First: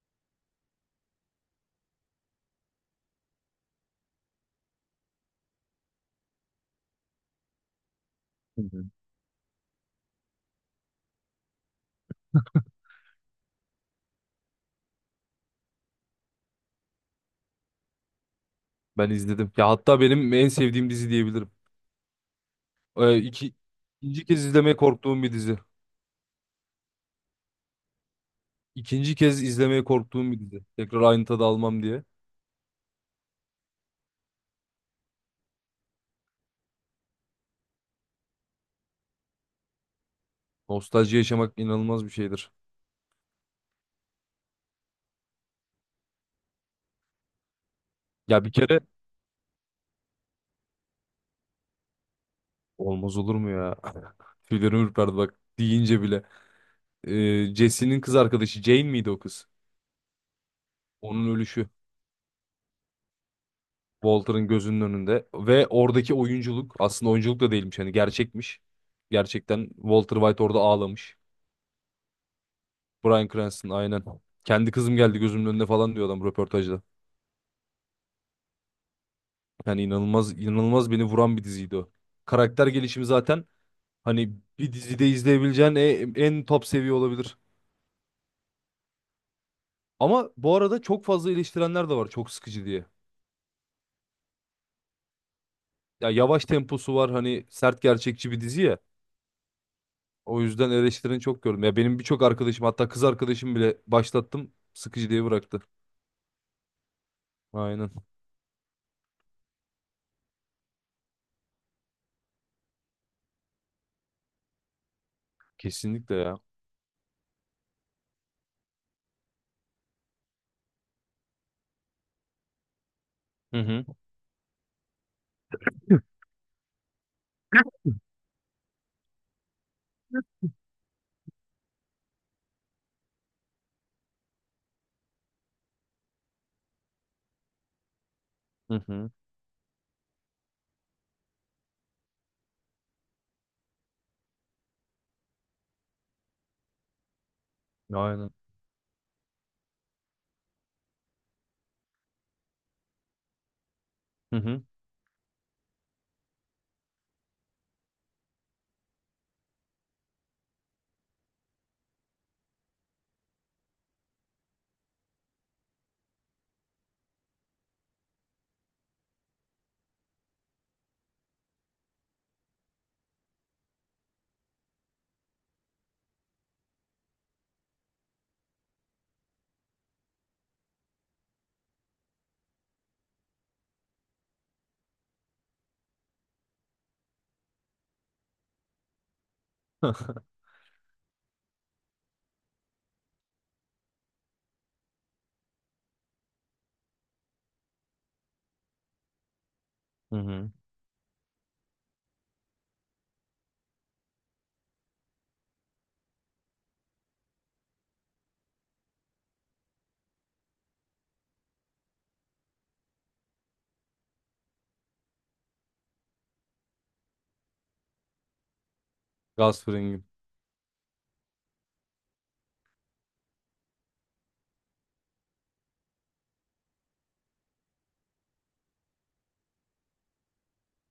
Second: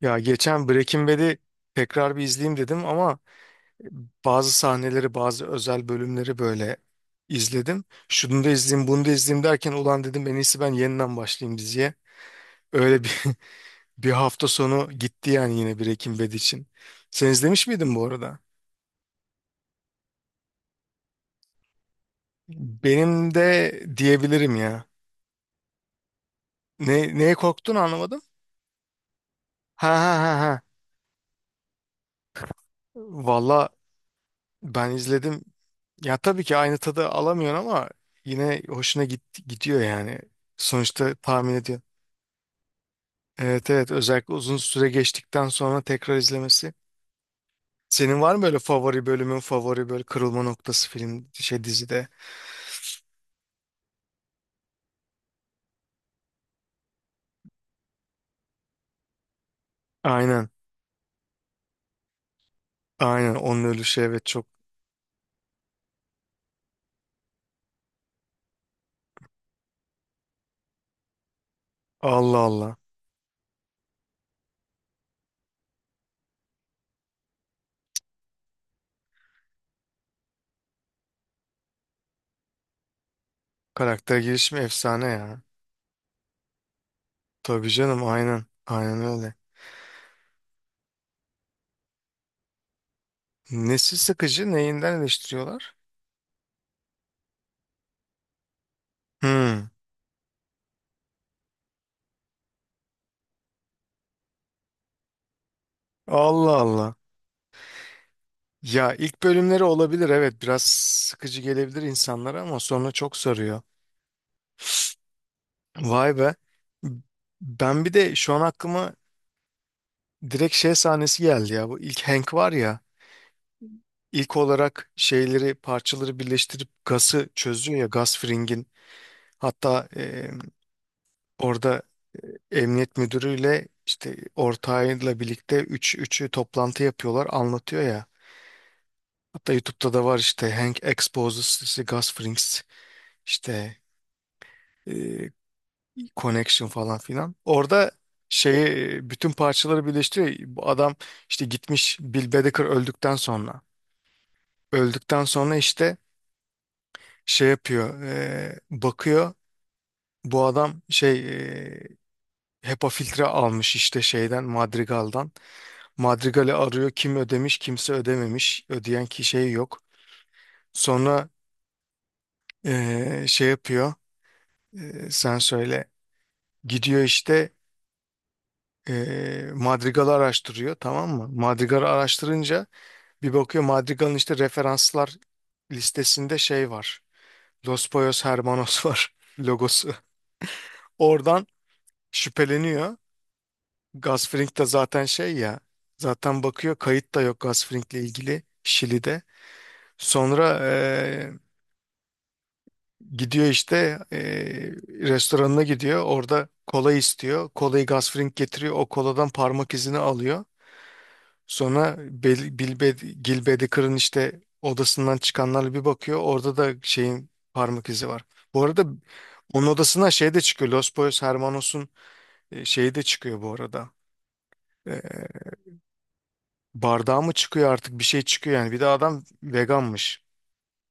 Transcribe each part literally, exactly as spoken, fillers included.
Ya geçen Breaking Bad'i tekrar bir izleyeyim dedim ama bazı sahneleri, bazı özel bölümleri böyle izledim. Şunu da Hı hı. izleyeyim, bunu da izleyeyim derken ulan dedim en iyisi ben yeniden başlayayım diziye. Öyle bir bir hafta sonu gitti yani, yine Breaking Bad için. Sen izlemiş miydin bu arada? Ben izledim. Ya hatta benim en sevdiğim dizi diyebilirim. Ee, Benim iki, de ikinci kez diyebilirim izlemeye ya. korktuğum bir dizi. Ne, neye korktun anlamadım. İkinci kez izlemeye Ha ha ha korktuğum bir ha. dizi. Tekrar aynı tadı almam diye. Valla, ben izledim. Ya tabii ki aynı tadı alamıyorsun ama yine hoşuna git, gidiyor yani. Sonuçta Nostalji tahmin yaşamak ediyor. inanılmaz bir şeydir. Evet, evet, özellikle uzun süre geçtikten sonra tekrar izlemesi. Senin var mı Ya bir böyle kere favori bölümün, favori böyle kırılma noktası film şey dizide? olmaz olur mu ya? Tüylerim ürperdi bak deyince bile. Ee, Jesse'nin kız arkadaşı Jane miydi o kız? Aynen, Onun ölüşü. aynen onun ölüşü, evet, çok. Walter'ın gözünün önünde. Ve oradaki oyunculuk aslında oyunculuk da değilmiş. Hani gerçekmiş. Gerçekten Walter White orada ağlamış. Allah Allah. Bryan Cranston aynen. Kendi kızım geldi gözümün önüne falan diyor adam röportajda. Yani inanılmaz inanılmaz beni vuran bir diziydi o. Karakter gelişimi zaten Karakter hani gelişimi bir efsane dizide ya. izleyebileceğin en, en top seviye olabilir. Tabii canım, aynen aynen öyle. Ama bu arada çok fazla eleştirenler de var çok sıkıcı diye. Nesi sıkıcı, neyinden eleştiriyorlar? Ya yavaş temposu var hani sert gerçekçi bir dizi ya. Hmm. O yüzden eleştirini çok gördüm. Ya benim birçok arkadaşım hatta kız arkadaşım bile başlattım sıkıcı diye bıraktı. Allah Allah. Aynen. Ya ilk bölümleri olabilir, evet, biraz sıkıcı gelebilir insanlara ama sonra çok sarıyor. Vay Kesinlikle be. ya. Ben bir de şu an aklıma direkt şey sahnesi geldi ya. Bu ilk Hank var ya. Hı hı. İlk olarak şeyleri, parçaları birleştirip gazı çözüyor ya, gaz fringin. Hatta e, orada emniyet müdürüyle, işte ortağıyla birlikte üç, üçü toplantı yapıyorlar, anlatıyor ya. Hı hı. Hatta YouTube'da da var işte, Hank exposes the gas frings, işte Connection falan filan. Orada Aynen. şeyi, bütün parçaları birleştiriyor. Bu adam işte gitmiş Bill Bedecker öldükten sonra. Hı hı. Öldükten sonra işte şey yapıyor. e, bakıyor bu adam şey, e, HEPA filtre almış işte şeyden, Madrigal'dan. Madrigal'i arıyor, kim ödemiş, kimse ödememiş. Ödeyen ki şey yok. Sonra e, şey yapıyor. E, sen söyle. Gidiyor işte, e, Madrigal'ı araştırıyor, tamam mı? Madrigal'ı araştırınca bir bakıyor, Madrigal'ın işte referanslar listesinde şey var. Los Pollos Hermanos var logosu. Oradan şüpheleniyor. Gus Fring de zaten şey ya. Zaten bakıyor, kayıt da yok Gus Fring'le ilgili Şili'de. Hı hı. Sonra eee, gidiyor işte, eee, restoranına gidiyor. Orada kola istiyor. Kolayı Gus Fring getiriyor. O koladan parmak izini alıyor. Sonra Bel- Bilbe, Gil Bedick'in işte odasından çıkanlarla bir bakıyor. Orada da şeyin parmak izi var. Bu arada Gaz onun frengi. odasına şey de çıkıyor. Los Boys Hermanos'un e, şeyi de çıkıyor bu arada. E, bardağı mı çıkıyor artık, bir şey çıkıyor yani. Bir de adam veganmış.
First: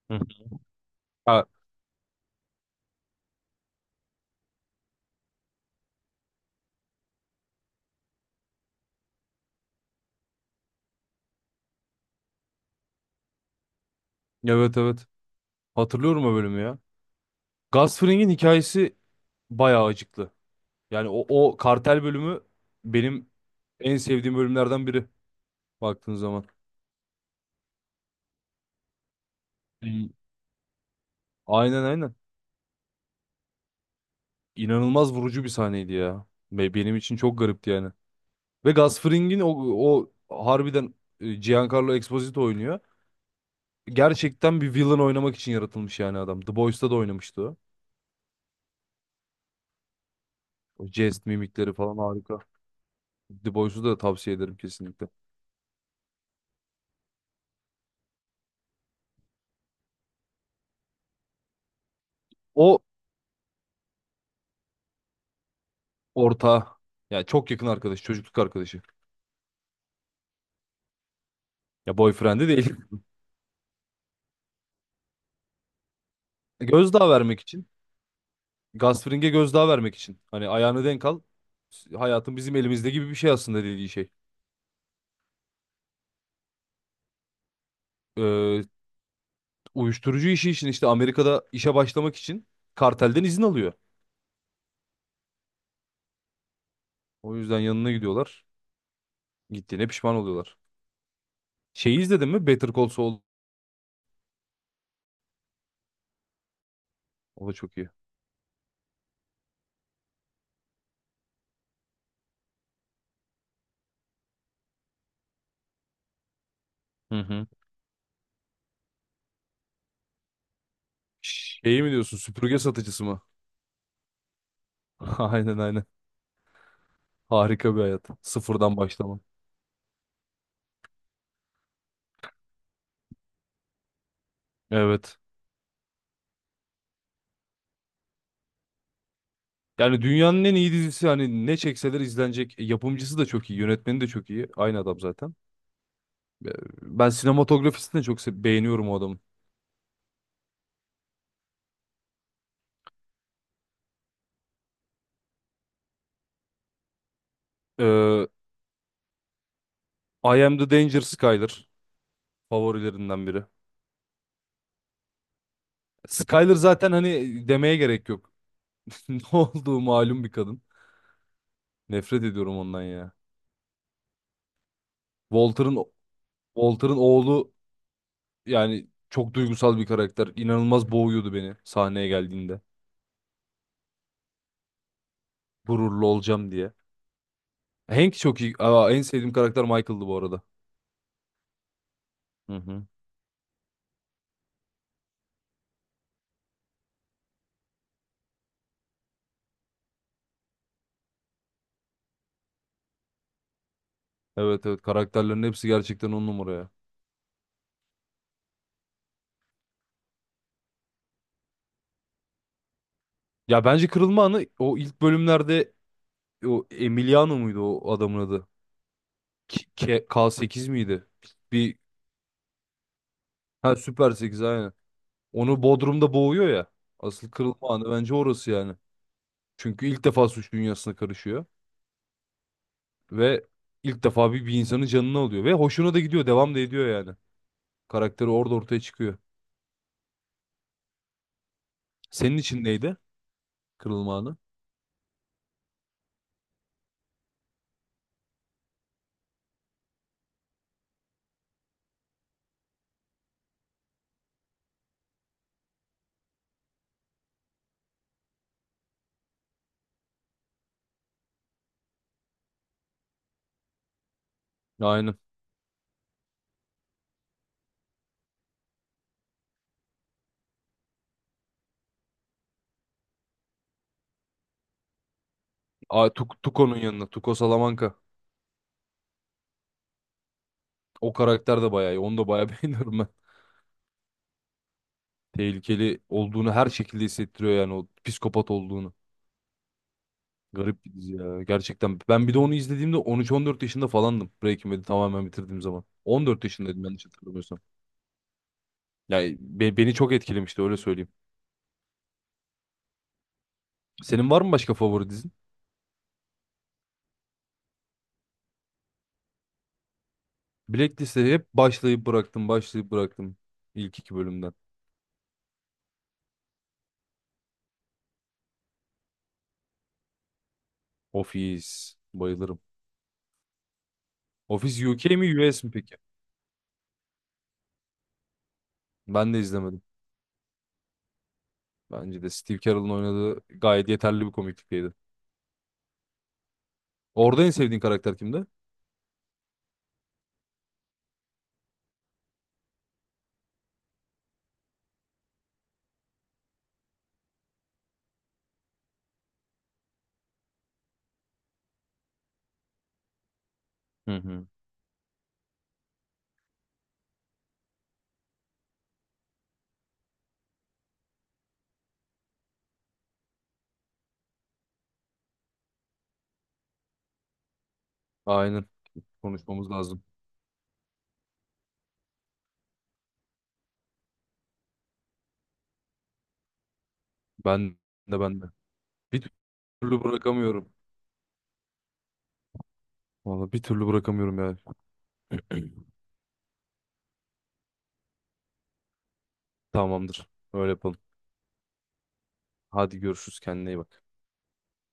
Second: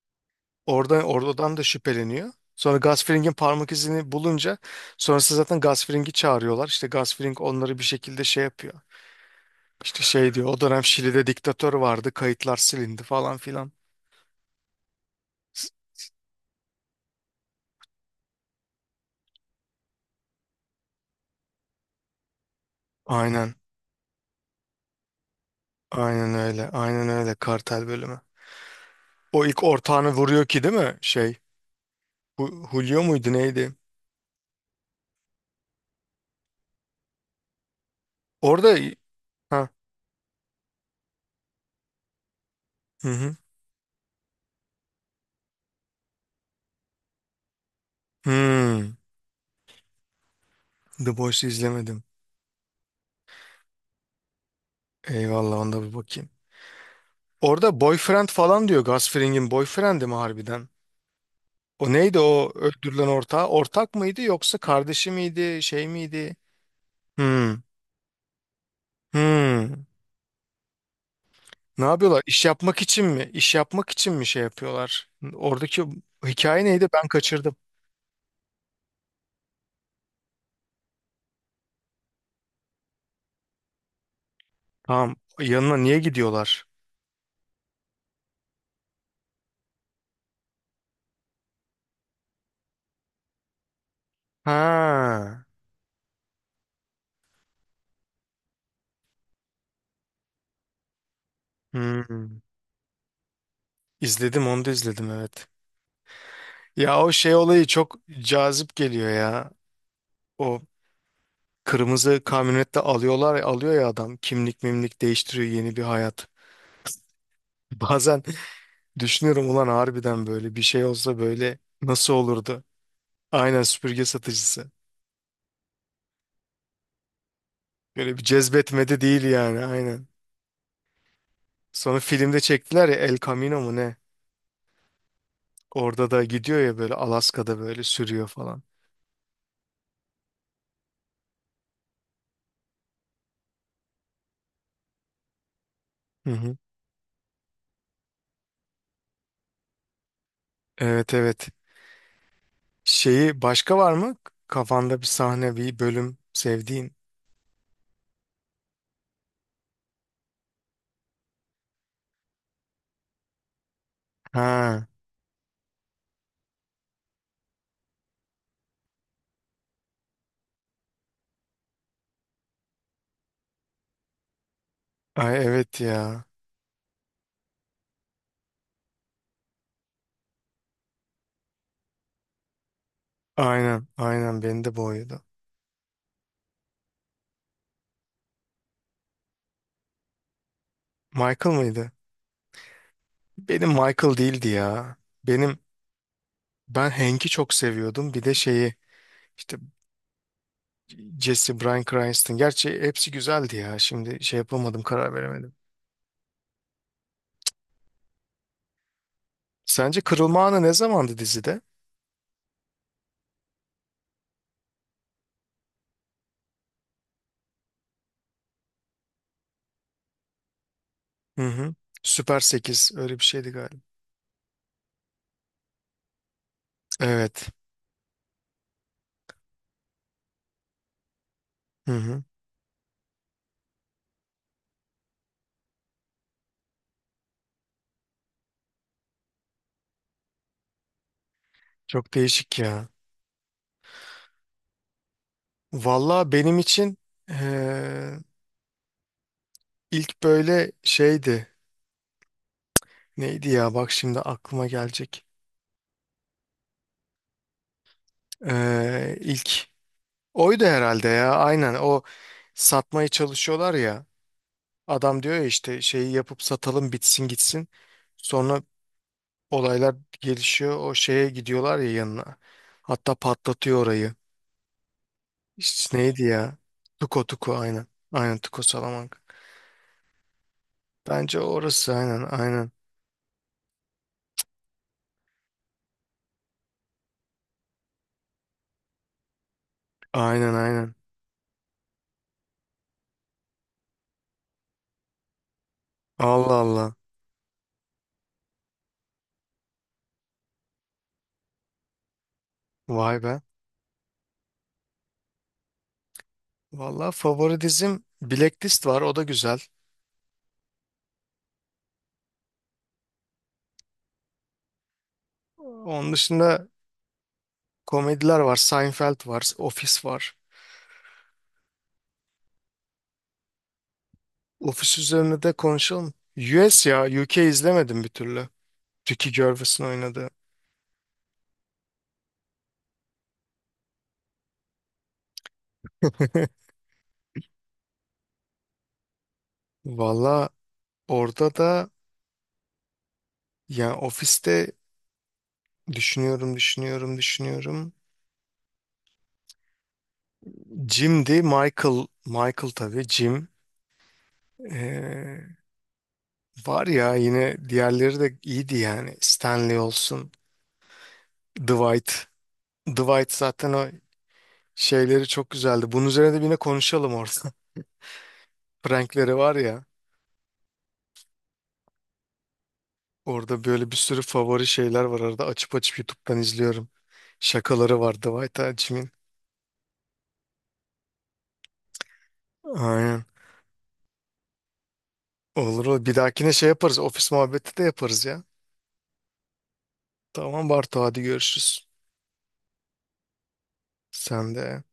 Hı Orada, ha, oradan da şüpheleniyor. Sonra Gasfring'in parmak izini bulunca, sonrası zaten, Gasfring'i çağırıyorlar. İşte Gasfring onları bir şekilde şey yapıyor. İşte şey diyor, o dönem Şili'de diktatör vardı, kayıtlar silindi falan filan. evet evet. Hatırlıyorum o bölümü ya. Gus Fring'in hikayesi bayağı acıklı. Yani o, o kartel bölümü benim Aynen. en sevdiğim bölümlerden biri baktığın Aynen zaman. öyle. Aynen öyle. Kartel bölümü. O ilk Hmm. ortağını vuruyor ki, değil mi? Şey. Aynen aynen. Hu- Julio muydu, neydi? İnanılmaz vurucu bir sahneydi ya. Ve benim için çok garipti yani. Ve Orada. Gus Fring'in o, Ha. o harbiden e, Giancarlo Esposito oynuyor. Hı hı. Gerçekten bir villain oynamak için yaratılmış yani adam. The Boys'ta da oynamıştı o. Hmm. O The jest Boys'u mimikleri falan izlemedim. harika. The Boys'u da tavsiye ederim kesinlikle. Eyvallah, onda bir bakayım. Orada boyfriend falan diyor. Gus Fring'in boyfriend'i mi harbiden? O neydi, o O öldürülen ortağı? Ortak mıydı, yoksa kardeşi miydi? Şey miydi? ortağı. Yani çok Hmm. yakın arkadaş, çocukluk arkadaşı. Hmm. Ne Ya yapıyorlar? İş boyfriend'i değil. yapmak için mi? İş yapmak için mi şey yapıyorlar? Oradaki hikaye neydi? Ben Gözdağı vermek kaçırdım. için. Gasfring'e gözdağı vermek için. Hani ayağını denk al. Hayatın bizim elimizde gibi bir şey aslında dediği şey. Tamam. Yanına niye gidiyorlar? Ee, Uyuşturucu işi için işte Amerika'da işe başlamak için kartelden izin alıyor. Ha. O yüzden yanına gidiyorlar. Gittiğine pişman oluyorlar. Şeyi izledin Hmm. mi? Better Call Saul. İzledim, onu da izledim, evet. Ya o şey O da olayı çok iyi. çok cazip geliyor ya. O kırmızı kamyonette alıyorlar, alıyor ya adam, kimlik mimlik değiştiriyor, yeni bir hayat. Hı hı. Bazen düşünüyorum, ulan harbiden böyle bir şey olsa böyle Şeyi mi nasıl diyorsun? Süpürge olurdu? satıcısı mı? Aynen, süpürge satıcısı. Aynen aynen. Harika bir hayat. Böyle bir Sıfırdan cezbetmedi başlama. değil yani, aynen. Sonra filmde çektiler ya, El Camino mu ne? Evet. Orada da gidiyor ya, böyle Alaska'da böyle sürüyor falan. Yani dünyanın en iyi dizisi hani ne çekseler izlenecek. E, yapımcısı da çok iyi, yönetmeni de çok iyi. Aynı adam zaten. Hı E, hı. Ben sinematografisini de çok se- beğeniyorum o adamın. Evet, evet. Şeyi başka var mı? Kafanda bir sahne, bir bölüm sevdiğin. Ee, I Am The Danger Skyler favorilerinden biri. Ha, Skyler zaten hani demeye gerek yok. Ne olduğu malum bir kadın. Nefret ediyorum ondan ya. ay evet Walter'ın ya. Walter'ın oğlu yani çok duygusal bir karakter. İnanılmaz boğuyordu beni sahneye geldiğinde. Aynen, aynen beni de boğuyordu. Gururlu olacağım diye. Hank çok iyi. Aa, en sevdiğim karakter Michael'dı bu arada. Michael mıydı? Hı hı. Benim Michael değildi ya. Benim ben Hank'i çok seviyordum. Bir de şeyi, işte Jesse, Bryan Cranston. Gerçi hepsi güzeldi ya. Şimdi şey Evet yapamadım, evet karar karakterlerin veremedim. hepsi gerçekten on numara ya. Sence kırılma anı ne zamandı dizide? Ya bence kırılma anı o ilk bölümlerde o Emiliano muydu o adamın adı? K, K- K8 miydi? Hı hı. Bir Süper sekiz öyle bir şeydi ha galiba. Süper sekiz aynen. Onu Bodrum'da boğuyor ya. Asıl Evet. kırılma anı bence orası yani. Çünkü ilk defa suç dünyasına karışıyor Hı hı. ve ilk defa bir, bir insanın canını alıyor ve hoşuna da gidiyor, devam da ediyor yani. Karakteri orada ortaya çıkıyor. Çok Senin değişik için ya. neydi kırılma anı? Valla benim için eee, ilk böyle şeydi. Neydi ya, bak şimdi aklıma gelecek. Eee ilk oydu herhalde ya, aynen o satmaya çalışıyorlar ya. Aynen. Adam diyor ya işte, şeyi yapıp satalım, bitsin gitsin. Sonra olaylar gelişiyor, o şeye gidiyorlar ya, yanına. Hatta patlatıyor orayı. İşte Aa, neydi Tuk- ya? Tuko'nun yanına. Tuko Tuko Tuko, aynen. Salamanca. Aynen, Tuko Salamanca. O Bence karakter de orası, bayağı iyi. Onu aynen da bayağı aynen. beğeniyorum ben. Tehlikeli olduğunu her şekilde hissettiriyor yani o psikopat olduğunu. Aynen Garip bir aynen. dizi ya gerçekten. Ben bir de onu izlediğimde on 14 yaşında falandım Breaking Bad'i tamamen bitirdiğim zaman. On dört Allah yaşındaydım Allah. yanlış hatırlamıyorsam. Yani be- beni çok etkilemişti öyle söyleyeyim. Vay be. Senin var mı başka favori dizin? Valla favori dizim Blacklist var. O da güzel. Blacklist'e hep başlayıp bıraktım başlayıp bıraktım ilk iki bölümden. Onun dışında komediler var. Seinfeld var. Office var. Office bayılırım. Office Office U K mi üzerine de U S mi peki? konuşalım. U S ya. U K izlemedim bir türlü. Ricky Ben de izlemedim. Gervais'in oynadığı. Bence de Steve Carell'ın oynadığı gayet yeterli bir komiklikteydi. Orada en sevdiğin karakter kimdi? Valla orada da, yani ofiste, düşünüyorum, düşünüyorum, düşünüyorum. Jim'di. Michael. Michael tabii. Jim. Hı hı. Ee, var ya, yine diğerleri de iyiydi yani. Stanley olsun. Dwight. Dwight zaten o şeyleri çok güzeldi. Bunun üzerine de yine konuşalım orada. Aynen. Prankleri var Konuşmamız ya. lazım. Orada böyle bir sürü favori şeyler var arada. Açıp açıp YouTube'dan izliyorum. Ben Şakaları var de ben de. Dwight Hachi'nin. Bir türlü bırakamıyorum. Aynen. Vallahi bir türlü bırakamıyorum ya. Olur olur. Bir dahakine şey yaparız. Ofis muhabbeti de yaparız ya. Tamamdır. Tamam Öyle yapalım. Bartu, hadi görüşürüz. Hadi görüşürüz. Kendine iyi bak. Sen de.